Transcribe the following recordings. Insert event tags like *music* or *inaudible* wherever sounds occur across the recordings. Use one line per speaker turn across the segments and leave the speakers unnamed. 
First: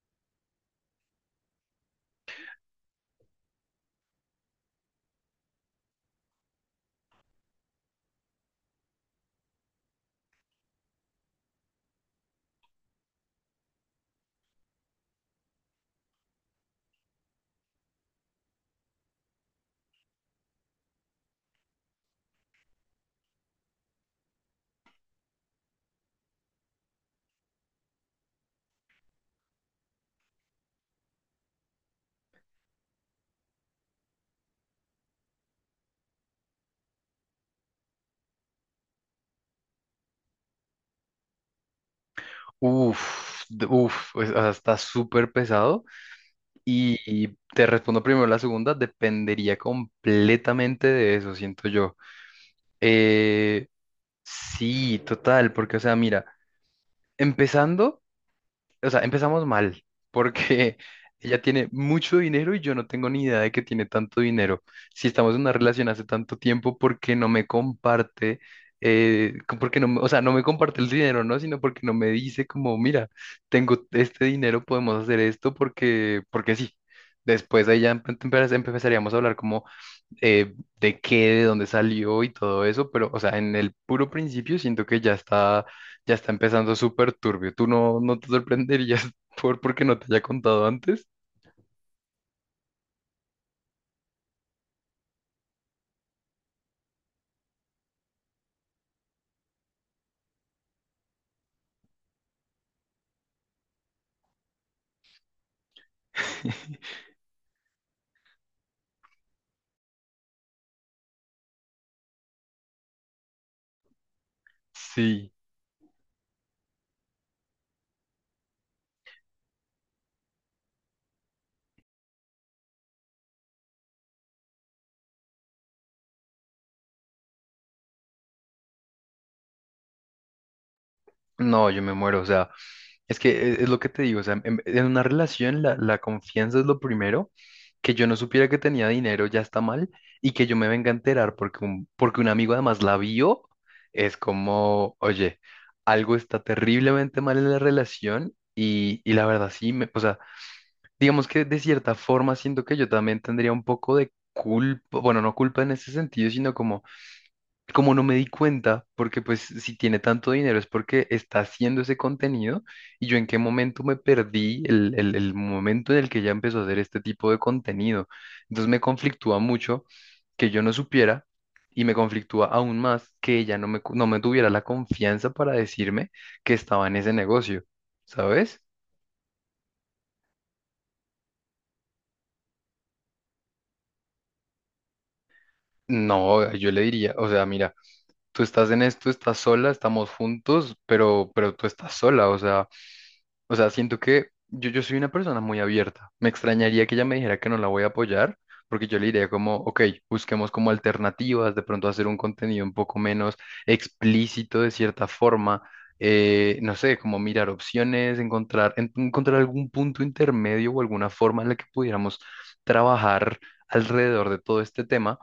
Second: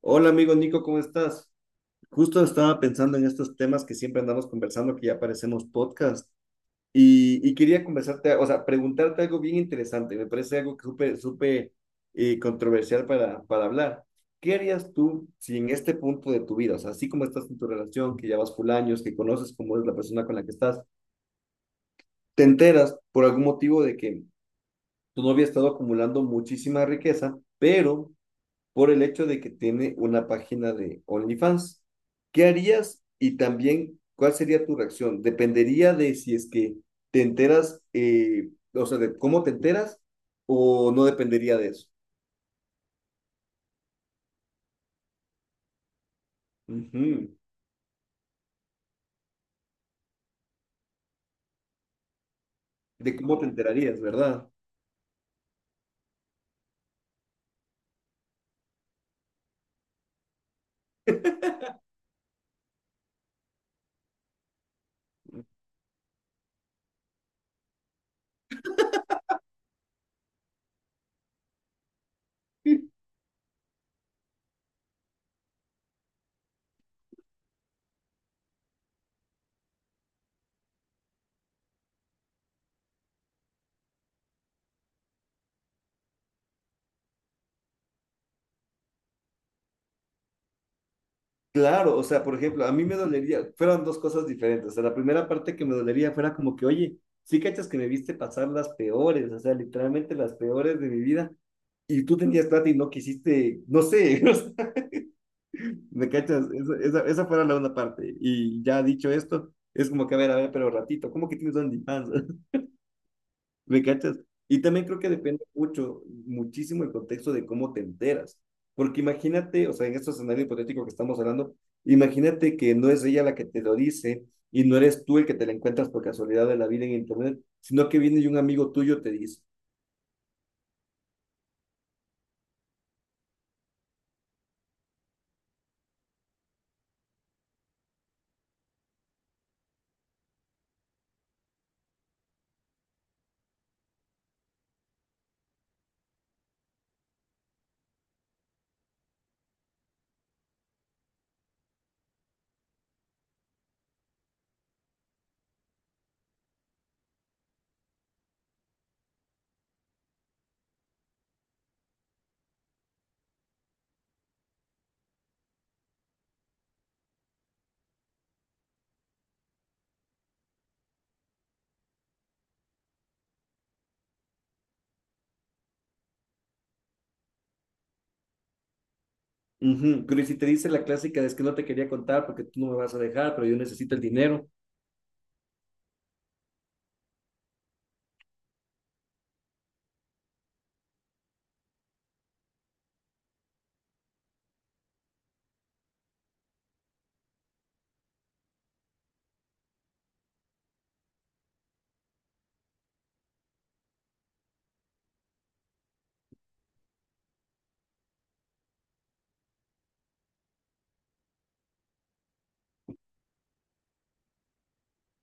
Hola amigo Nico, ¿cómo estás? Justo estaba pensando en estos temas que siempre andamos conversando, que ya parecemos podcast, y quería conversarte, o sea, preguntarte algo bien interesante, me parece algo que súper, súper controversial para hablar. ¿Qué harías tú si en este punto de tu vida, o sea, así como estás en tu relación, que ya vas full años, que conoces cómo es la persona con la que estás, te enteras por algún motivo de que tu novia ha estado acumulando muchísima riqueza, pero por el hecho de que tiene una página de OnlyFans? ¿Qué harías? Y también, ¿cuál sería tu reacción? Dependería de si es que te enteras, o sea, de cómo te enteras, o no dependería de eso.
Pues, o sea, está súper pesado. Y,
Ujú.
y te respondo primero la segunda, dependería completamente de eso, siento yo.
De cómo te
Eh,
enterarías, ¿verdad?
sí, total, porque, o sea, mira, empezando empezamos mal, porque *laughs* ella tiene mucho dinero y yo no tengo ni idea de que tiene tanto dinero. Si estamos en una relación hace tanto tiempo, ¿por qué no me comparte? Porque o sea, no me comparte el dinero, ¿no? Sino porque no me dice como, mira, tengo este dinero, podemos hacer esto porque, porque sí. Después ahí ya empezaríamos a hablar como eh, de qué, de dónde salió y todo eso, pero, o sea, en el puro principio siento que ya está empezando súper turbio. ¿Tú no te sorprenderías *laughs* porque no te haya contado antes?
Claro, o sea, por ejemplo, a mí me dolería, fueron dos cosas diferentes. O sea, la primera parte que me dolería fuera como que, oye, sí cachas que me viste pasar las peores, o sea, literalmente las peores de mi vida, y tú tenías plata y no quisiste, no sé, *laughs* ¿Me cachas?
*laughs*
Esa fuera la una parte. Y ya dicho esto, es como que, a ver, pero ratito, ¿cómo que tienes OnlyFans? *laughs* ¿Me cachas? Y también creo que
Sí.
depende mucho, muchísimo el contexto de cómo te enteras. Porque imagínate, o sea, en este escenario hipotético que estamos hablando, imagínate que no es ella la que te lo dice y no eres tú el que te la encuentras por casualidad de la vida en internet, sino que viene y un amigo tuyo te dice.
No, yo me muero, o sea, es que es, lo que te digo, o sea, en una relación la confianza es lo primero, que yo no supiera que tenía dinero ya está mal y que yo me venga a enterar porque porque un amigo además la vio, es como, oye, algo está terriblemente mal en la relación y la verdad sí, o sea, digamos que de cierta forma siento que yo también tendría un poco de culpa, bueno, no culpa en ese sentido, sino como no me di cuenta, porque pues si tiene tanto dinero es porque está haciendo ese contenido y yo en qué momento me perdí el momento en el que ya empezó a hacer este tipo de contenido. Entonces me conflictúa mucho que yo no supiera y me conflictúa aún más que ella no no me tuviera la confianza para decirme que estaba en ese negocio, ¿sabes?
Ujú. Pero ¿y si te dice la clásica de es que no te quería contar porque tú no me vas a dejar, pero yo necesito el dinero?
No, yo le diría, o sea, mira, tú estás en esto, estás sola, estamos juntos, pero tú estás sola, o sea... O sea, siento que yo soy una persona muy abierta. Me extrañaría que ella me dijera que no la voy a apoyar, porque yo le diría como, ok, busquemos como alternativas, de pronto hacer un contenido un poco menos explícito de cierta forma, no sé, como mirar opciones, encontrar algún punto intermedio o alguna forma en la que pudiéramos trabajar alrededor de todo este tema,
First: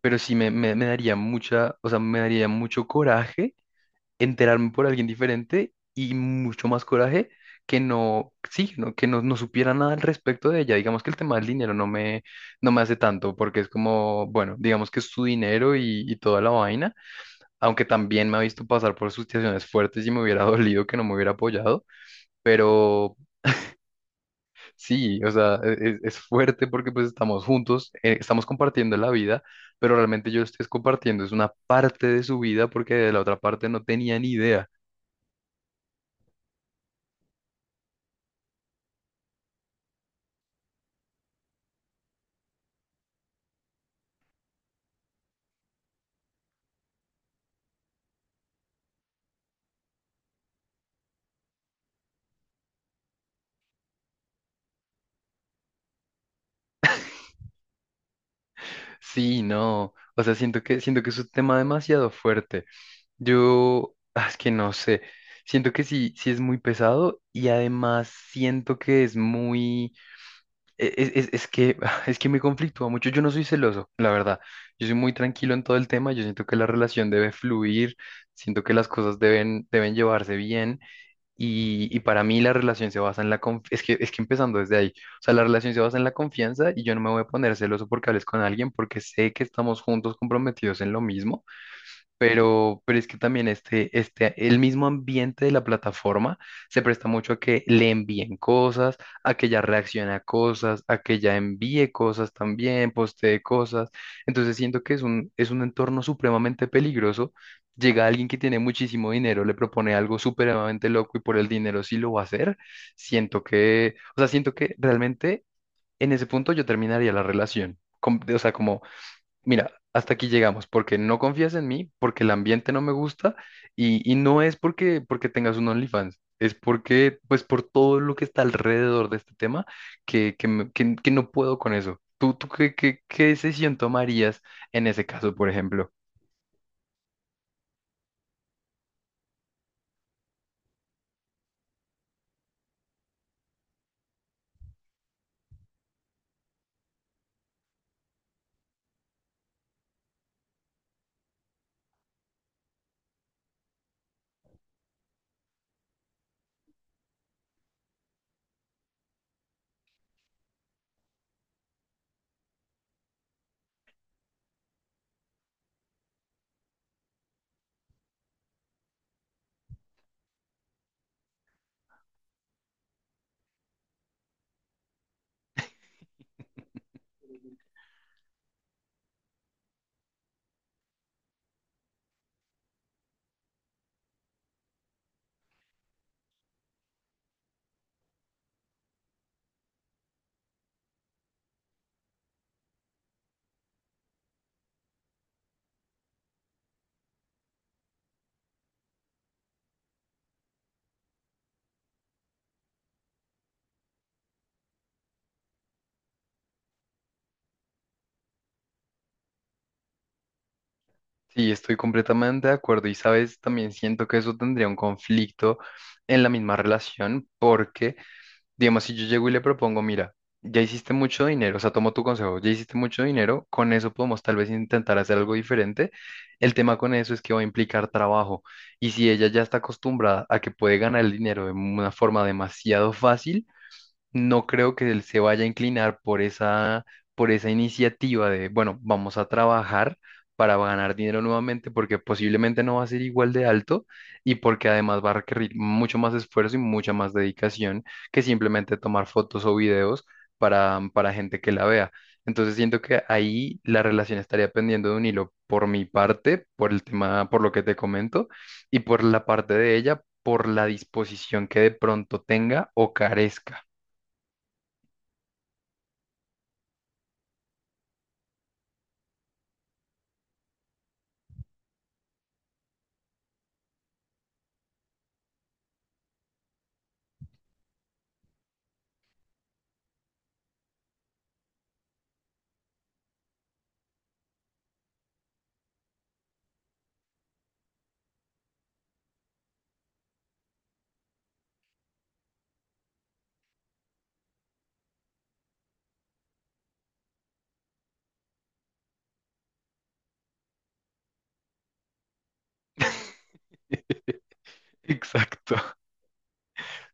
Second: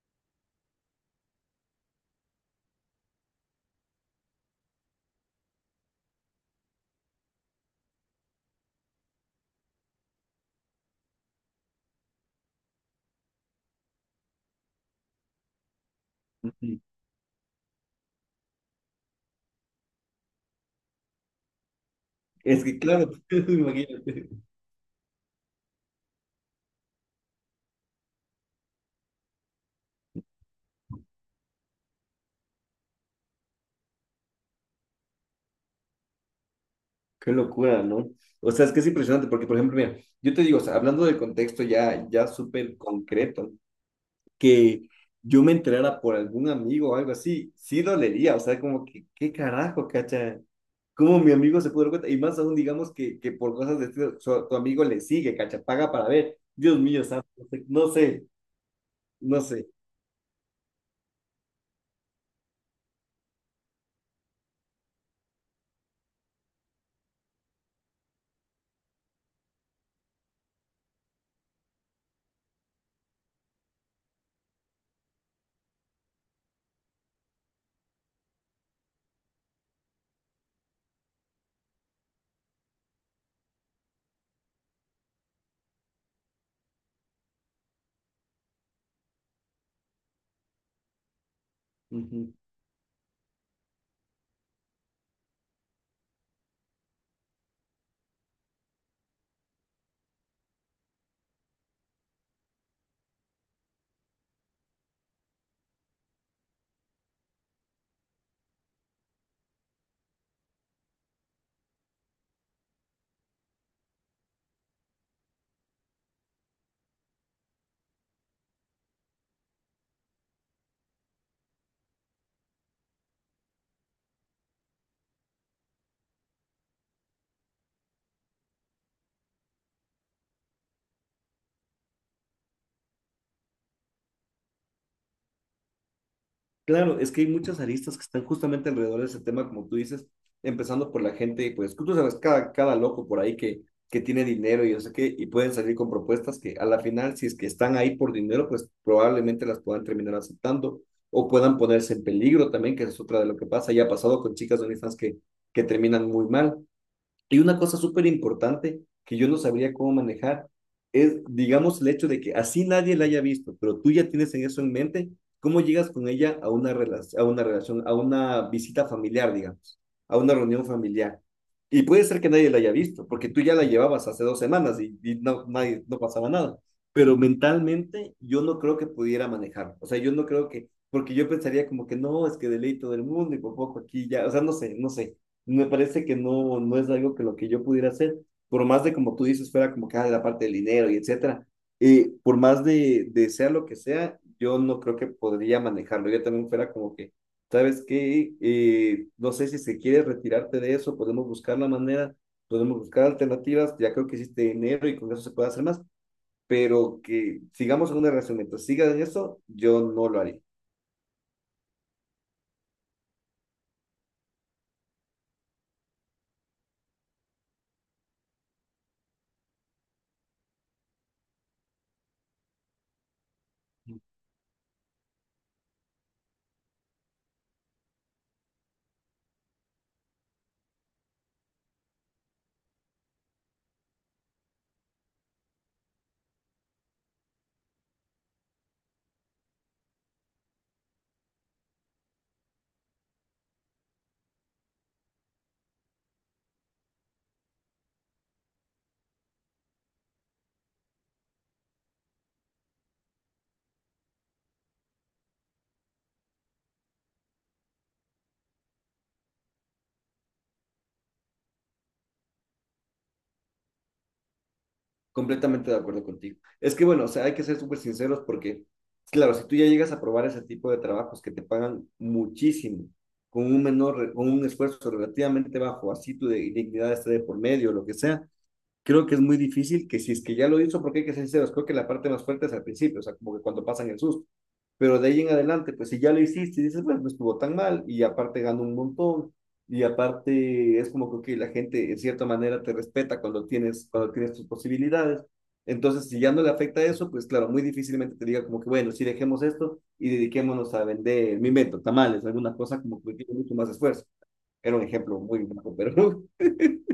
pero sí me daría mucha, o sea, me daría mucho coraje enterarme por alguien diferente y mucho más coraje que no supiera nada al respecto de ella. Digamos que el tema del dinero no no me hace tanto porque es como, bueno, digamos que es su dinero y toda la vaina, aunque también me ha visto pasar por situaciones fuertes y me hubiera *laughs* dolido que no me hubiera apoyado,
Es que claro,
pero
*laughs* imagínate,
sí, o sea, es, fuerte porque pues estamos juntos, estamos compartiendo la vida. Pero realmente yo lo estoy compartiendo, es una parte de su vida porque de la otra parte no tenía ni idea.
qué locura, ¿no? O sea, es que es impresionante porque, por ejemplo, mira, yo te digo, o sea, hablando del contexto ya, ya súper concreto, que yo me enterara por algún amigo o algo así, sí dolería, o sea, como que, ¿qué carajo, cacha? ¿Cómo mi amigo se pudo dar cuenta? Y más aún, digamos que por cosas de estilo, tu amigo le sigue, cacha, paga para ver. Dios mío, santo, no sé, no
Sí,
sé. No
no, o sea, siento que es un tema demasiado fuerte. Es que no sé, siento que sí, sí es muy pesado y además siento que es muy, es que, *laughs* ah, es que me conflictúa mucho. Yo no soy celoso, la verdad. Yo soy muy tranquilo en todo el tema. Yo siento que la relación debe fluir, siento que las cosas deben llevarse bien. Y para mí la relación se basa en la confianza, es que empezando desde ahí, o sea, la relación se basa en la confianza y yo no me voy a poner celoso porque hables con alguien porque sé que estamos juntos comprometidos en lo mismo
Ujú.
pero, es que también este, el mismo ambiente de la plataforma se presta mucho a que le envíen cosas, a que ella reaccione a cosas, a que ella envíe cosas también, postee cosas. Entonces siento que es es un entorno supremamente peligroso. Llega alguien que tiene muchísimo dinero, le propone algo supremamente loco y por el dinero sí lo va a hacer. Siento que realmente en ese punto yo terminaría la relación. Com- O sea, como Mira, hasta aquí llegamos, porque no confías en mí, porque el ambiente no me gusta y no es porque, porque tengas un OnlyFans, es porque, pues por todo lo que está alrededor de este tema, que no puedo con eso. ¿Tú, qué decisión tomarías en ese caso, por ejemplo?
Claro, es que hay muchas aristas que están justamente alrededor de ese tema, como tú dices, empezando por la gente, pues tú sabes, cada loco por ahí que tiene dinero y no sé qué, y pueden salir con propuestas que a la final, si es que están ahí por dinero, pues probablemente las puedan terminar aceptando o puedan ponerse en peligro también, que es otra de lo que pasa. Ya ha pasado con chicas de OnlyFans que terminan muy mal. Y una cosa súper importante que yo no sabría cómo manejar es, digamos, el hecho de que así nadie la haya visto, pero tú ya tienes en eso en mente, ¿cómo llegas con ella a una relación, a una visita familiar, digamos, a una reunión familiar? Y puede ser que nadie la haya visto, porque tú ya la llevabas hace 2 semanas y no, nadie, no pasaba nada. Pero mentalmente yo no creo que pudiera manejar. O sea, yo no creo que, porque yo pensaría como que no, es que de ley todo el mundo y por poco aquí ya, o sea, no sé, no sé, me parece que no, no es algo que lo que yo pudiera hacer, por más de como tú dices, fuera como que ah, la parte del dinero y etcétera, por más de sea lo que sea, yo no creo que podría manejarlo, yo también fuera como que, ¿sabes qué? No sé si se quiere retirarte de eso, podemos buscar la manera, podemos buscar alternativas, ya creo que hiciste dinero y con eso se puede hacer más, pero que sigamos en una relación, mientras sigas en eso, yo no lo haría.
Sí, estoy completamente de acuerdo y sabes, también siento que eso tendría un conflicto en la misma relación porque digamos, si yo llego y le propongo, mira, ya hiciste mucho dinero, o sea, tomo tu consejo, ya hiciste mucho dinero, con eso podemos tal vez intentar hacer algo diferente. El tema con eso es que va a implicar trabajo. Y si ella ya está acostumbrada a que puede ganar el dinero de una forma demasiado fácil, no creo que él se vaya a inclinar por esa iniciativa de, bueno, vamos a trabajar para ganar dinero nuevamente, porque posiblemente no va a ser igual de alto y porque además va a requerir mucho más esfuerzo y mucha más dedicación que simplemente tomar fotos o videos para gente que la vea. Entonces siento que ahí la relación estaría pendiendo de un hilo por mi parte, por el tema, por lo que te comento, y por la parte de ella, por la disposición que de pronto tenga o carezca.
Completamente de acuerdo contigo. Es que bueno, o sea, hay que ser súper sinceros porque, claro, si tú ya llegas a probar ese tipo de trabajos que te pagan muchísimo, con un menor, con un esfuerzo relativamente bajo, así tu dignidad esté de por medio, lo que sea, creo que es muy difícil que si es que ya lo hizo, porque hay que ser sinceros, creo que la parte más fuerte es al principio, o sea, como que cuando pasan el susto. Pero de ahí en adelante, pues si ya lo hiciste y dices, bueno, no estuvo tan mal, y aparte ganó un montón, y aparte es como que ok, la gente en cierta manera te respeta cuando tienes tus posibilidades. Entonces, si ya no le afecta eso, pues claro, muy difícilmente te diga como que, bueno, si dejemos esto y dediquémonos a vender, mi invento, tamales, alguna cosa como que tiene mucho más esfuerzo. Era un ejemplo muy
Exacto.
bajo,
*laughs*
pero *laughs*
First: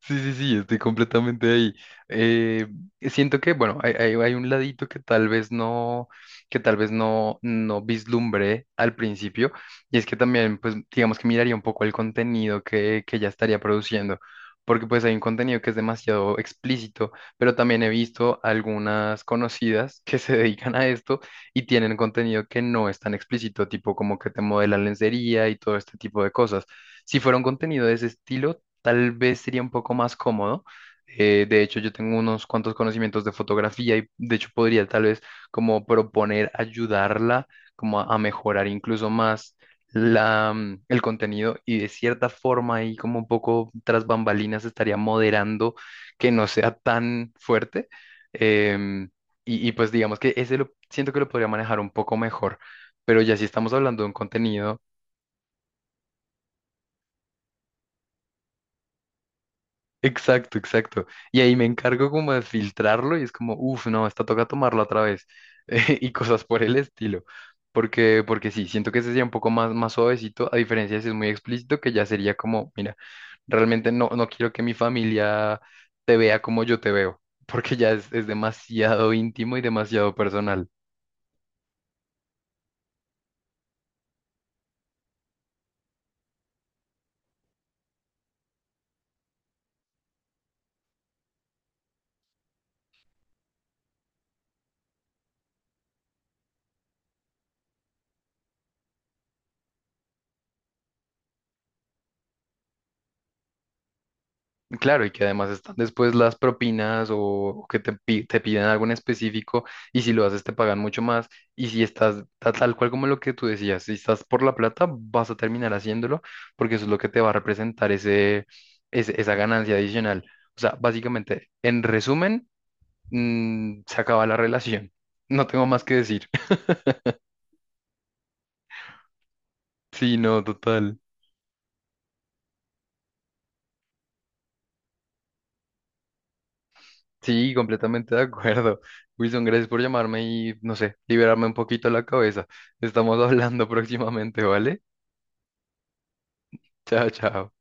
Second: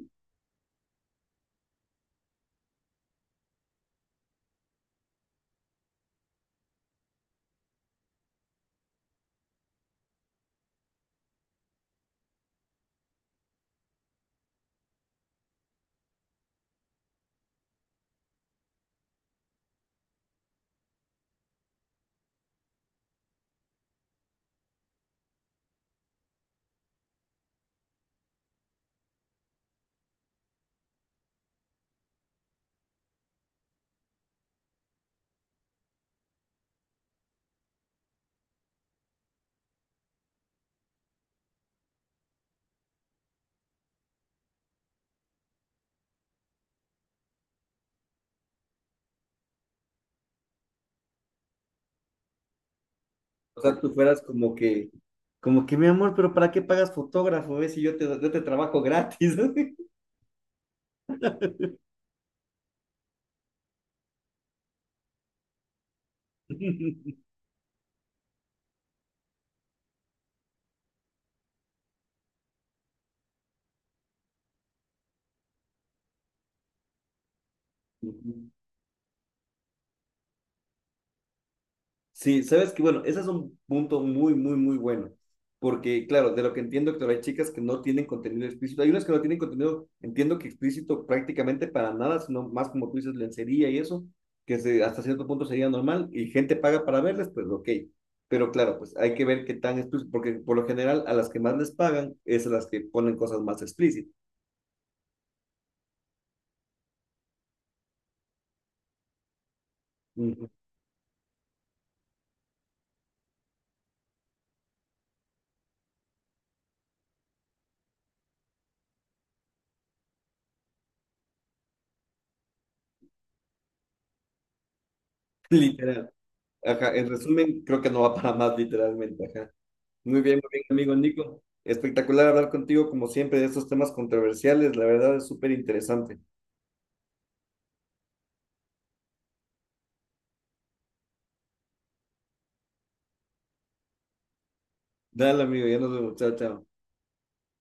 Sí, sí, sí, estoy completamente ahí. Eh, siento que, bueno, hay un ladito que tal vez no, que tal vez no, no vislumbré al principio, y es que también, pues, digamos que miraría un poco el contenido que ya estaría produciendo, porque pues hay un contenido que es demasiado explícito, pero también he visto algunas conocidas que se *laughs* dedican a esto y tienen contenido que no es tan explícito, tipo como que te modelan lencería y todo este tipo de cosas. Si fuera un contenido de ese estilo, tal vez sería un poco más cómodo. De hecho, yo tengo unos cuantos conocimientos de fotografía y de hecho podría tal vez como proponer ayudarla como a mejorar incluso más el contenido y de cierta forma y como un poco tras bambalinas estaría moderando que no sea tan fuerte. Em, y pues digamos que ese lo siento que lo podría manejar un poco mejor. Pero ya si
O
estamos
sea, tú
hablando de un
fueras
contenido
como que, mi amor, pero ¿para qué pagas fotógrafo? ¿Ves? Si yo te, yo te trabajo gratis. *laughs*
exacto, exacto. Y ahí me encargo como de filtrarlo y es como, uff, no, esta toca tomarlo otra vez. *laughs* y cosas por el estilo. Porque, porque sí, siento que ese sería un poco más, más suavecito, a diferencia de si es muy explícito, que ya sería como, mira, realmente no, no quiero que mi familia te vea como yo te veo, *laughs* porque ya es
Ujú.
demasiado íntimo y demasiado personal.
Sí, sabes que, bueno, ese es un punto muy, muy, muy bueno. Porque, claro, de lo que entiendo, claro, hay chicas que no tienen contenido explícito. Hay unas que no tienen contenido, entiendo que explícito prácticamente para nada, sino más como tú dices, lencería y eso, que hasta cierto punto sería normal y gente paga para verles, pues ok. Pero claro, pues hay que ver qué tan explícito, porque por lo general a las que más les pagan es a las que ponen cosas más explícitas.
Claro, y que además están después las propinas o que te piden algo en específico y si lo haces
Ujú.
te pagan mucho más y si estás tal cual como lo que tú decías, si estás por la plata vas a terminar haciéndolo porque eso es lo que te va a representar esa ganancia adicional. O sea, básicamente, en resumen, se acaba la relación. No
*laughs*
tengo más que
Literal.
decir.
Ajá, en resumen, creo que no va para más, literalmente. Ajá.
*laughs* Sí, no,
Muy bien, amigo
total.
Nico. Espectacular hablar contigo, como siempre, de estos temas controversiales. La verdad es súper interesante.
Sí, completamente de acuerdo. Wilson, gracias por llamarme y, no sé, liberarme un poquito la cabeza. Estamos *laughs* hablando próximamente, ¿vale?
Dale, amigo, ya nos vemos. Chao, chao.
Chao, chao.